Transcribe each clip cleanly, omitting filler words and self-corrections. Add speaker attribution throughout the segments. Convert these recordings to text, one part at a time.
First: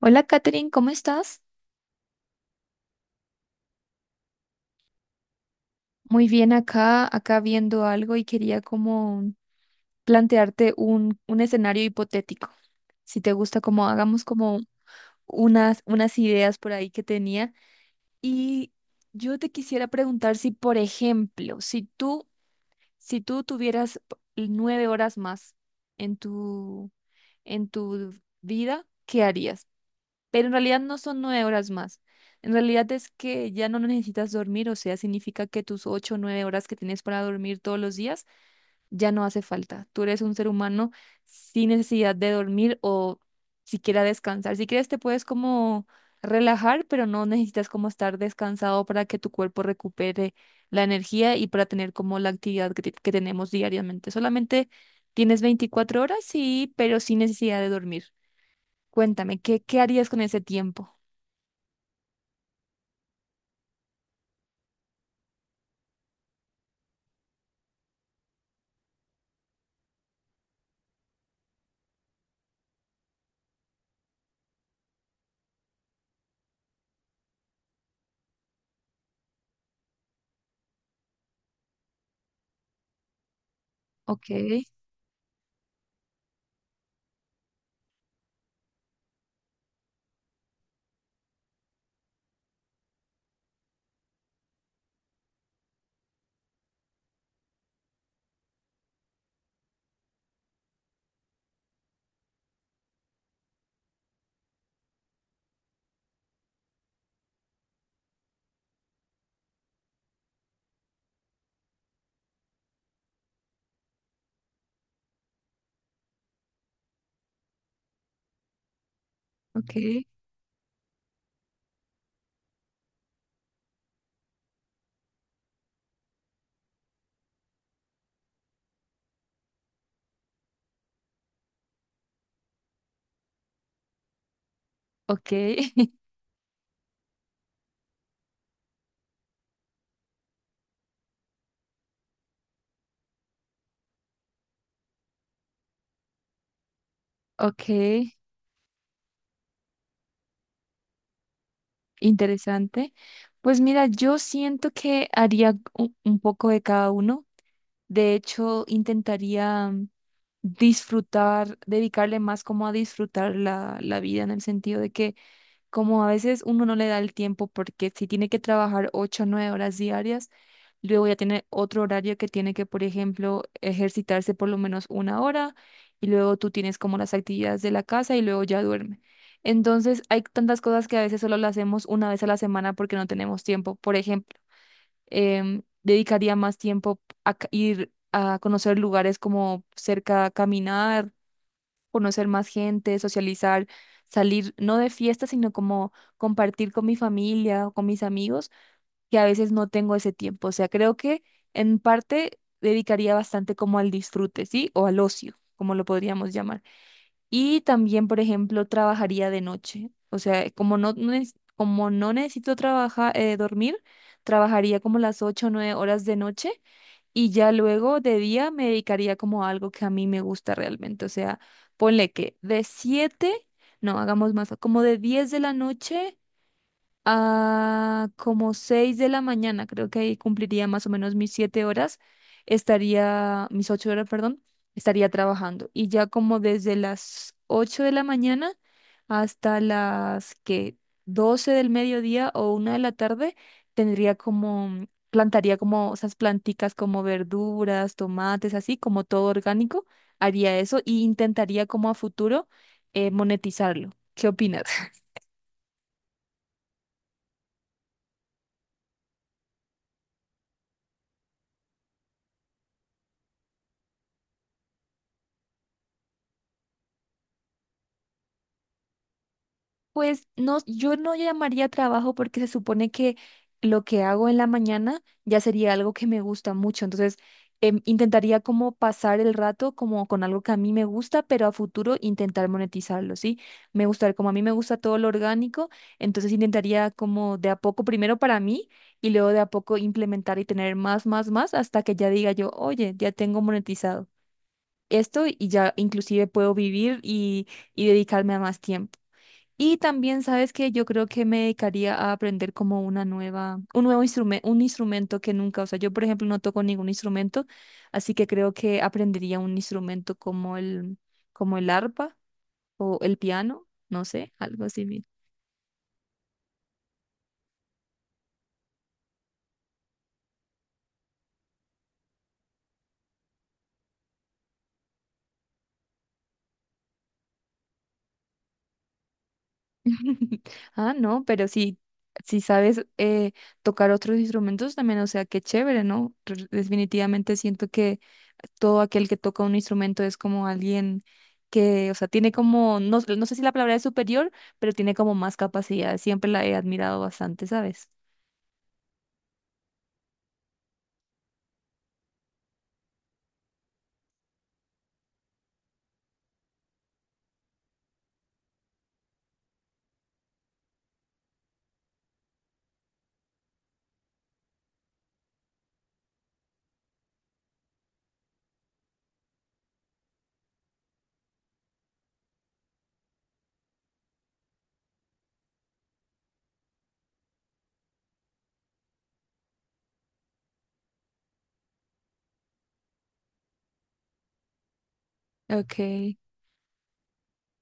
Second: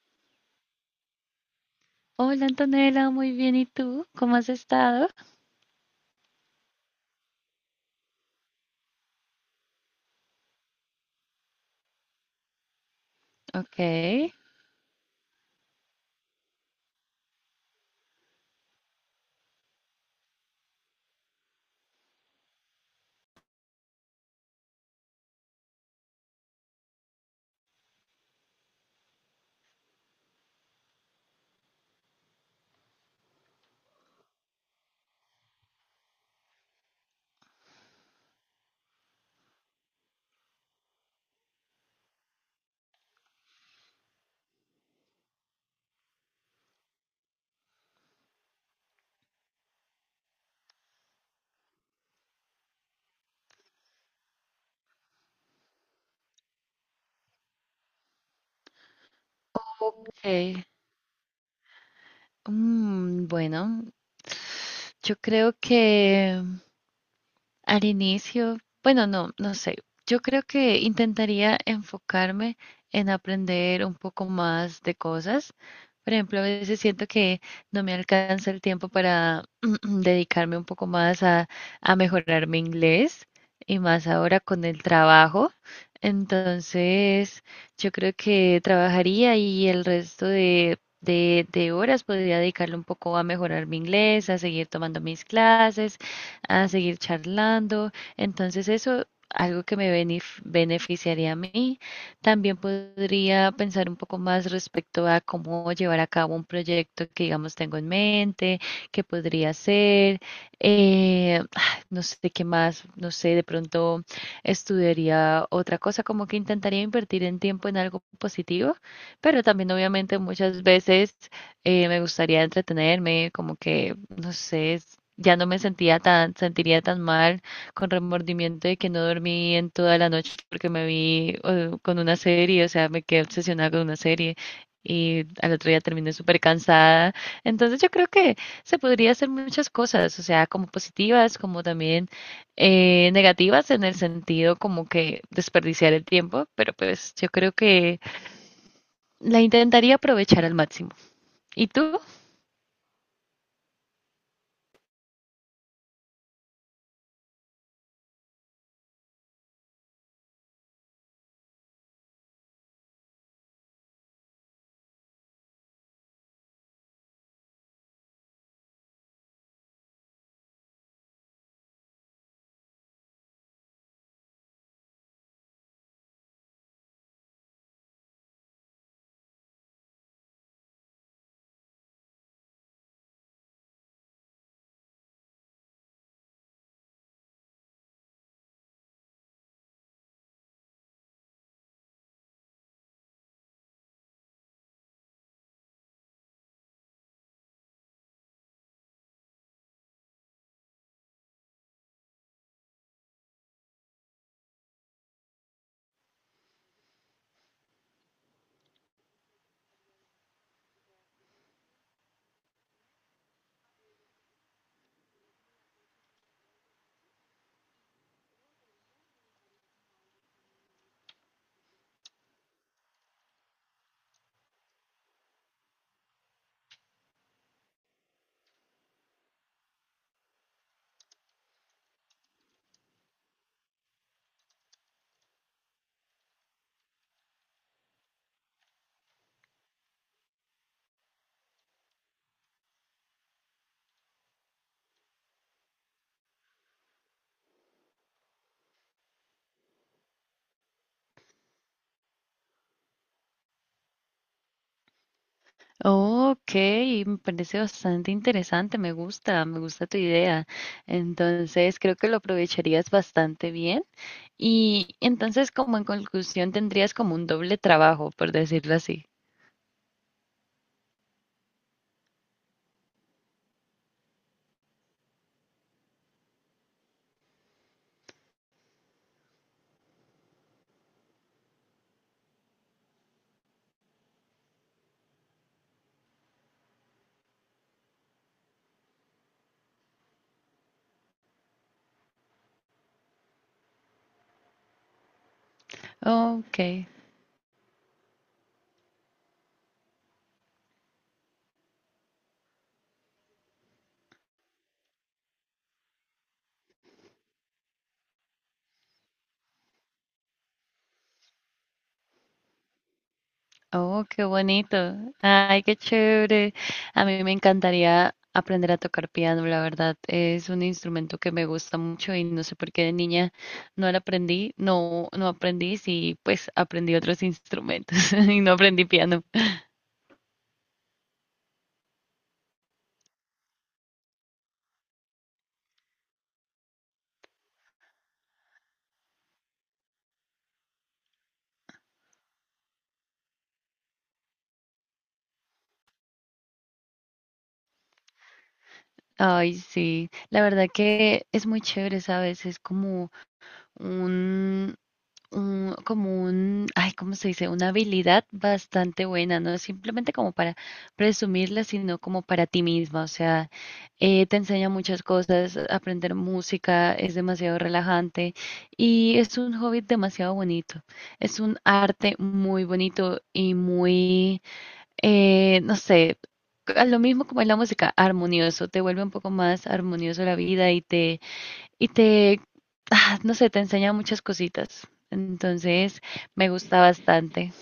Speaker 1: Hola, Katherine, ¿cómo estás?
Speaker 2: Hola Antonella, muy bien. ¿Y tú? ¿Cómo has estado?
Speaker 1: Muy bien acá viendo algo y quería como plantearte un escenario hipotético. Si te gusta,
Speaker 2: Ok,
Speaker 1: como hagamos como unas ideas por ahí que tenía. Y yo te quisiera preguntar si, por ejemplo, si tú tuvieras 9 horas más en tu, en tu vida, ¿qué harías? Pero en realidad no son 9 horas más. En realidad es que ya no necesitas dormir, o sea, significa que tus 8 o 9 horas que tienes para dormir todos los días ya no hace falta. Tú eres un ser humano sin necesidad de dormir o siquiera descansar. Si quieres te puedes como relajar, pero no necesitas como estar descansado para que tu cuerpo recupere la energía y para tener como la actividad que tenemos diariamente. Solamente tienes 24 horas, sí, pero sin necesidad de dormir. Cuéntame, ¿qué harías con
Speaker 2: ok.
Speaker 1: ese tiempo?
Speaker 2: Bueno, yo creo que Al inicio, bueno, no, no sé. Yo creo que intentaría enfocarme en aprender un poco más de cosas. Por ejemplo, a veces siento que no me alcanza el tiempo para dedicarme un poco más a mejorar mi inglés y más
Speaker 1: Ok,
Speaker 2: ahora con el trabajo. Entonces, yo creo que trabajaría y el resto de horas podría dedicarle un poco a mejorar mi inglés, a seguir tomando mis clases a seguir charlando. Entonces eso, algo que me beneficiaría a mí. También podría pensar un poco más respecto a cómo llevar a cabo un proyecto que, digamos, tengo en mente, qué podría hacer. eh, no sé qué más, no sé, de pronto estudiaría otra cosa, como que intentaría invertir en tiempo en algo positivo, pero también
Speaker 1: ok,
Speaker 2: obviamente muchas veces me gustaría entretenerme, como que, no sé, ya no sentiría tan mal con remordimiento de que no dormí en toda la noche porque me vi con una serie, o sea, me quedé obsesionada con una serie y
Speaker 1: ok,
Speaker 2: al otro día terminé súper cansada. Entonces yo creo que se podría hacer muchas cosas, o sea, como positivas, como también negativas en el sentido como que desperdiciar el tiempo, pero pues yo creo
Speaker 1: ok,
Speaker 2: que la intentaría aprovechar al máximo. ¿Y tú?
Speaker 1: interesante. Pues mira, yo siento que haría un poco de cada uno. De hecho, intentaría disfrutar, dedicarle más como a disfrutar la vida en el sentido de que como a veces uno no le da el tiempo porque si tiene que trabajar 8 o 9 horas diarias, luego ya tiene otro horario que tiene que, por ejemplo, ejercitarse por lo menos 1 hora y luego tú tienes como las actividades de la casa y luego ya duerme. Entonces hay tantas cosas que a veces solo las hacemos una vez a la semana porque no tenemos tiempo. Por ejemplo, dedicaría más tiempo a ir a conocer lugares como cerca, caminar conocer más gente, socializar, salir, no de fiesta, sino como compartir con mi familia o con mis amigos, que a veces no tengo ese tiempo. O sea, creo que en parte dedicaría bastante como al disfrute, ¿sí? O al ocio, como lo podríamos llamar. Y también, por ejemplo, trabajaría de noche. O sea, como como no necesito trabajar, dormir, trabajaría como las 8 o 9 horas de noche y ya luego de día me dedicaría como a algo que a mí me gusta realmente. O sea, ponle que de 7 no hagamos más, como de 10 de la noche a como 6 de la mañana, creo que ahí cumpliría más o menos mis 7 horas, estaría, mis 8 horas, perdón, estaría trabajando. Y ya como desde las 8 de la mañana hasta las que 12 del mediodía o 1 de la tarde, tendría como, plantaría como esas planticas como verduras, tomates, así como todo orgánico, haría eso y intentaría como a futuro monetizarlo. ¿Qué opinas?
Speaker 2: Oh, ok, me parece bastante interesante, me gusta tu idea. Entonces, creo que lo aprovecharías bastante bien. Y entonces, como en conclusión, tendrías como un doble trabajo, por decirlo así.
Speaker 1: Pues no, yo no llamaría trabajo porque se supone que lo que hago en la mañana ya sería algo que me gusta mucho. Entonces, intentaría como pasar el rato como con algo que a mí me gusta, pero a futuro intentar monetizarlo, ¿sí? Me gusta, como a mí me gusta todo lo orgánico, entonces intentaría como de a poco, primero para mí y luego de a poco implementar y tener más, más, más hasta que ya diga yo, oye, ya tengo monetizado esto y ya inclusive puedo
Speaker 2: Ok.
Speaker 1: vivir y dedicarme a más tiempo. Y también, ¿sabes que yo creo que me dedicaría a aprender como una nueva, un nuevo instrumento, un instrumento que nunca, o sea, yo por ejemplo no toco ningún instrumento, así que creo que aprendería un instrumento como el arpa o el piano, no
Speaker 2: Oh, qué
Speaker 1: sé, algo
Speaker 2: bonito.
Speaker 1: así.
Speaker 2: Ay, qué chévere. A mí me encantaría aprender a tocar piano, la verdad. Es un instrumento que me gusta mucho y no sé por qué de niña no lo aprendí, no, no aprendí, sí, pues aprendí otros instrumentos y no aprendí piano.
Speaker 1: Ah, no, pero si, si sabes tocar otros instrumentos también, o sea, qué chévere, ¿no? Definitivamente siento que todo aquel que toca un instrumento es como alguien que, o sea, tiene como, no, no sé si la palabra es superior, pero tiene como más capacidad. Siempre la he admirado bastante, ¿sabes?
Speaker 2: Ay, sí. La verdad que es muy chévere, ¿sabes? Es como un, como un, ay, ¿cómo se dice? Una habilidad bastante buena, no es simplemente como para presumirla, sino como para ti misma. O sea, te enseña muchas cosas, aprender música es demasiado relajante y es un hobby demasiado bonito. Es un arte muy bonito y muy, no sé. A lo mismo como es la música, armonioso, te vuelve un poco más armonioso la vida y te, ah, no sé, te enseña muchas cositas. Entonces,
Speaker 1: Ok.
Speaker 2: me gusta bastante.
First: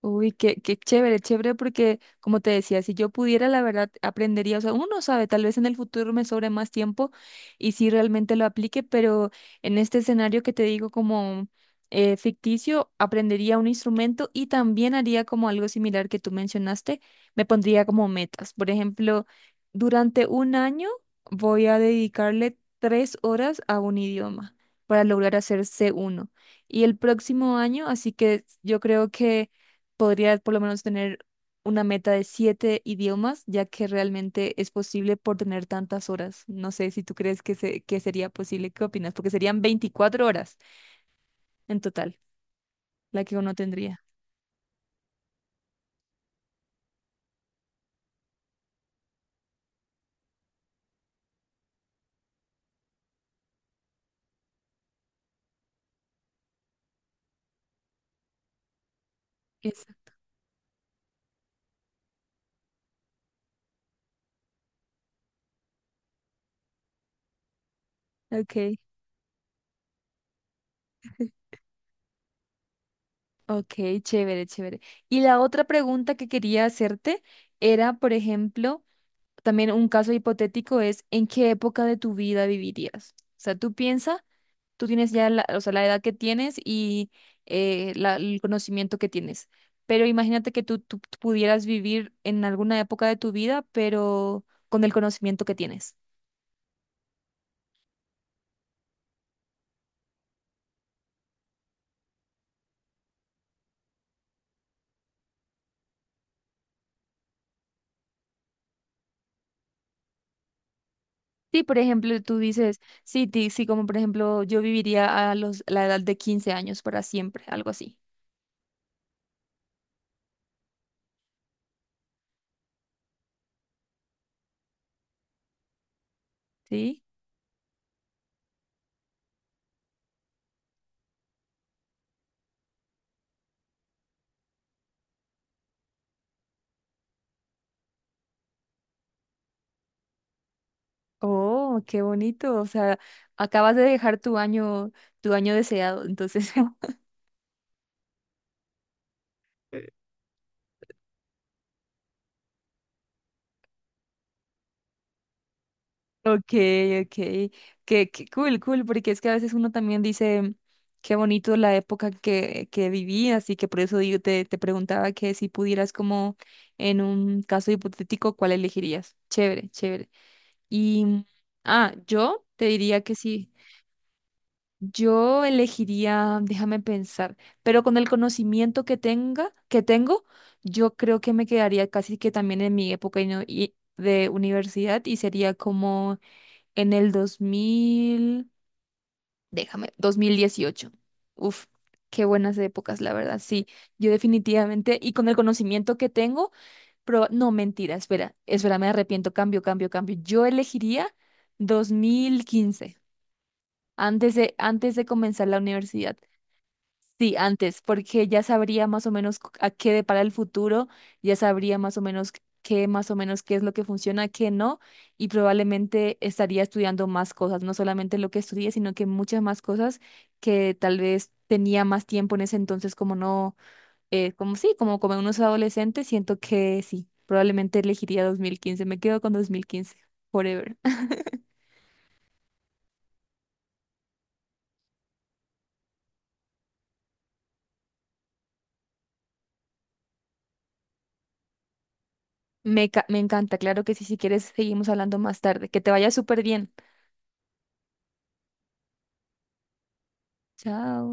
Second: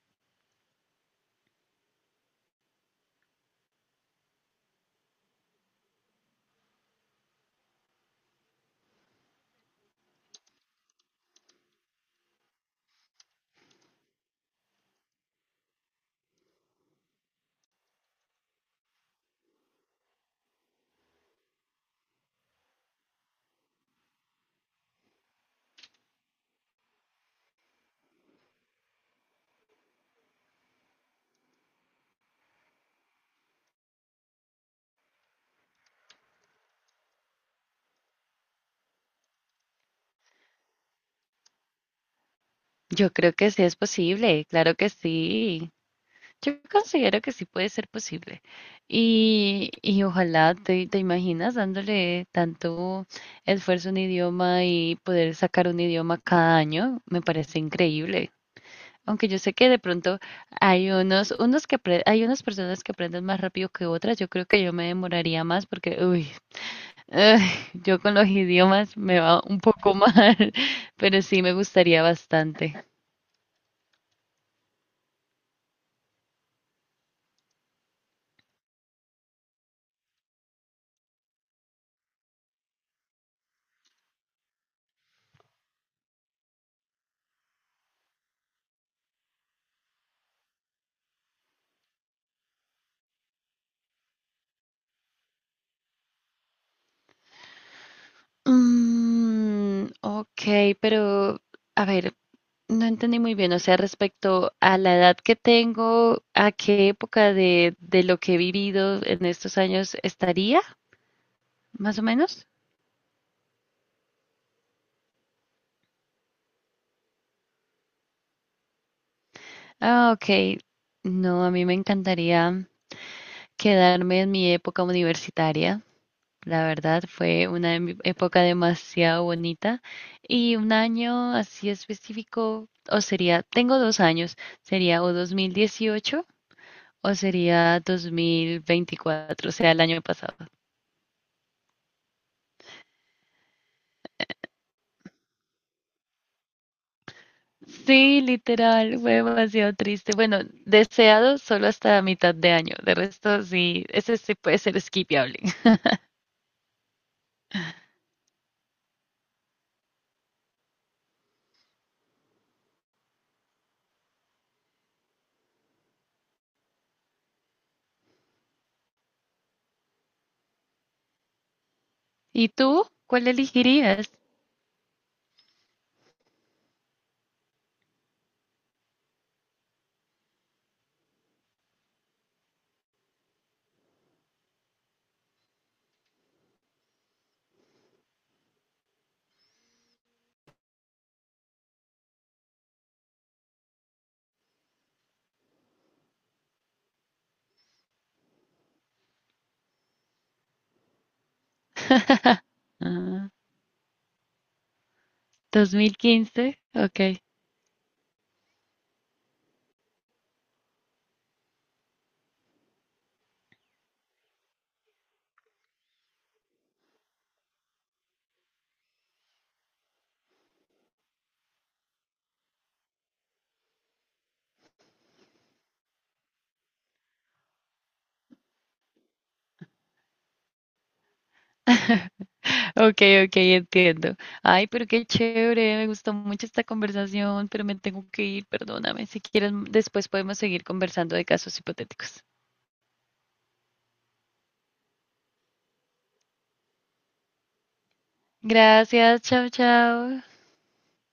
Speaker 1: Uy, qué chévere, chévere, porque como te decía, si yo pudiera, la verdad, aprendería, o sea, uno no sabe, tal vez en el futuro me sobre más tiempo y si realmente lo aplique, pero en este escenario que te digo como ficticio, aprendería un instrumento y también haría como algo similar que tú mencionaste, me pondría como metas. Por ejemplo, durante un año voy a dedicarle 3 horas a un idioma para lograr hacer C1 y el próximo año, así que yo creo que podría por lo menos tener una meta de siete idiomas, ya que realmente es posible por tener tantas horas. No sé si tú crees que, que sería posible, ¿qué opinas? Porque serían 24 horas en total,
Speaker 2: Yo
Speaker 1: la
Speaker 2: creo
Speaker 1: que
Speaker 2: que
Speaker 1: uno
Speaker 2: sí es
Speaker 1: tendría.
Speaker 2: posible, claro que sí. Yo considero que sí puede ser posible. Y ojalá te imaginas dándole tanto esfuerzo a un idioma y poder sacar un idioma cada año, me parece increíble. Aunque yo sé que de
Speaker 1: Eso.
Speaker 2: pronto hay hay unas personas que aprenden más rápido que otras, yo creo que yo me demoraría más porque, uy, ay, yo con los
Speaker 1: Ok,
Speaker 2: idiomas me va un poco mal, pero sí me gustaría bastante.
Speaker 1: ok, chévere, chévere. Y la otra pregunta que quería hacerte era, por ejemplo, también un caso hipotético es, ¿en qué época de tu vida vivirías? O sea, tú piensas tú tienes ya la, o sea, la edad que tienes y el conocimiento que tienes. Pero imagínate que tú pudieras vivir en alguna época de tu vida, pero con el conocimiento que tienes.
Speaker 2: Ok, pero a ver, no entendí muy bien, o sea, respecto a la edad que tengo, ¿a qué época de lo que he vivido en estos años estaría,
Speaker 1: Sí, por
Speaker 2: más o
Speaker 1: ejemplo, tú
Speaker 2: menos?
Speaker 1: dices, sí, sí, como por ejemplo, yo viviría a los, la edad de 15 años para siempre, algo así,
Speaker 2: Ah, ok. No, a mí me encantaría quedarme en mi época universitaria. La
Speaker 1: ¿sí?
Speaker 2: verdad fue una época demasiado bonita y un año así específico, tengo dos años, sería o 2018 o sería 2024, o sea, el año pasado.
Speaker 1: Oh, qué bonito, o sea, acabas de dejar tu año deseado, entonces.
Speaker 2: Sí, literal, fue demasiado triste. Bueno, deseado solo hasta mitad de año, de resto sí, ese sí puede ser skipiable.
Speaker 1: Ok, ok, qué cool, cool, porque es que a veces uno también dice qué bonito la época que viví, así que por eso digo, te preguntaba que si pudieras como en un caso hipotético, ¿cuál elegirías? Chévere, chévere. Y, ah, yo
Speaker 2: ¿Y
Speaker 1: te
Speaker 2: tú?
Speaker 1: diría que
Speaker 2: ¿Cuál
Speaker 1: sí,
Speaker 2: elegirías?
Speaker 1: yo elegiría, déjame pensar, pero con el conocimiento que tengo, yo creo que me quedaría casi que también en mi época y no- y de universidad y sería como en el 2000 déjame, 2018. Uf, qué buenas épocas, la verdad. Sí, yo definitivamente, y con el conocimiento que tengo, pero no, mentira, espera, espera, me arrepiento, cambio, cambio, cambio. Yo elegiría dos mil quince
Speaker 2: Ah,
Speaker 1: antes de comenzar la universidad.
Speaker 2: 2015, ok.
Speaker 1: Sí, antes, porque ya sabría más o menos a qué depara el futuro, ya sabría más o menos qué, más o menos qué es lo que funciona, qué no, y probablemente estaría estudiando más cosas, no solamente lo que estudié, sino que muchas más cosas que tal vez tenía más tiempo en ese entonces, como no, como sí, como unos adolescentes, siento que sí, probablemente elegiría 2015, me quedo con 2015, forever.
Speaker 2: Ok, ok, entiendo. Ay, pero qué chévere, me gustó mucho esta conversación, pero me tengo que ir, perdóname. Si quieres, después podemos seguir conversando de casos hipotéticos.
Speaker 1: Me encanta, claro que sí, si quieres seguimos hablando más tarde, que te vaya súper bien.
Speaker 2: Gracias, chao, chao.
Speaker 1: Chao.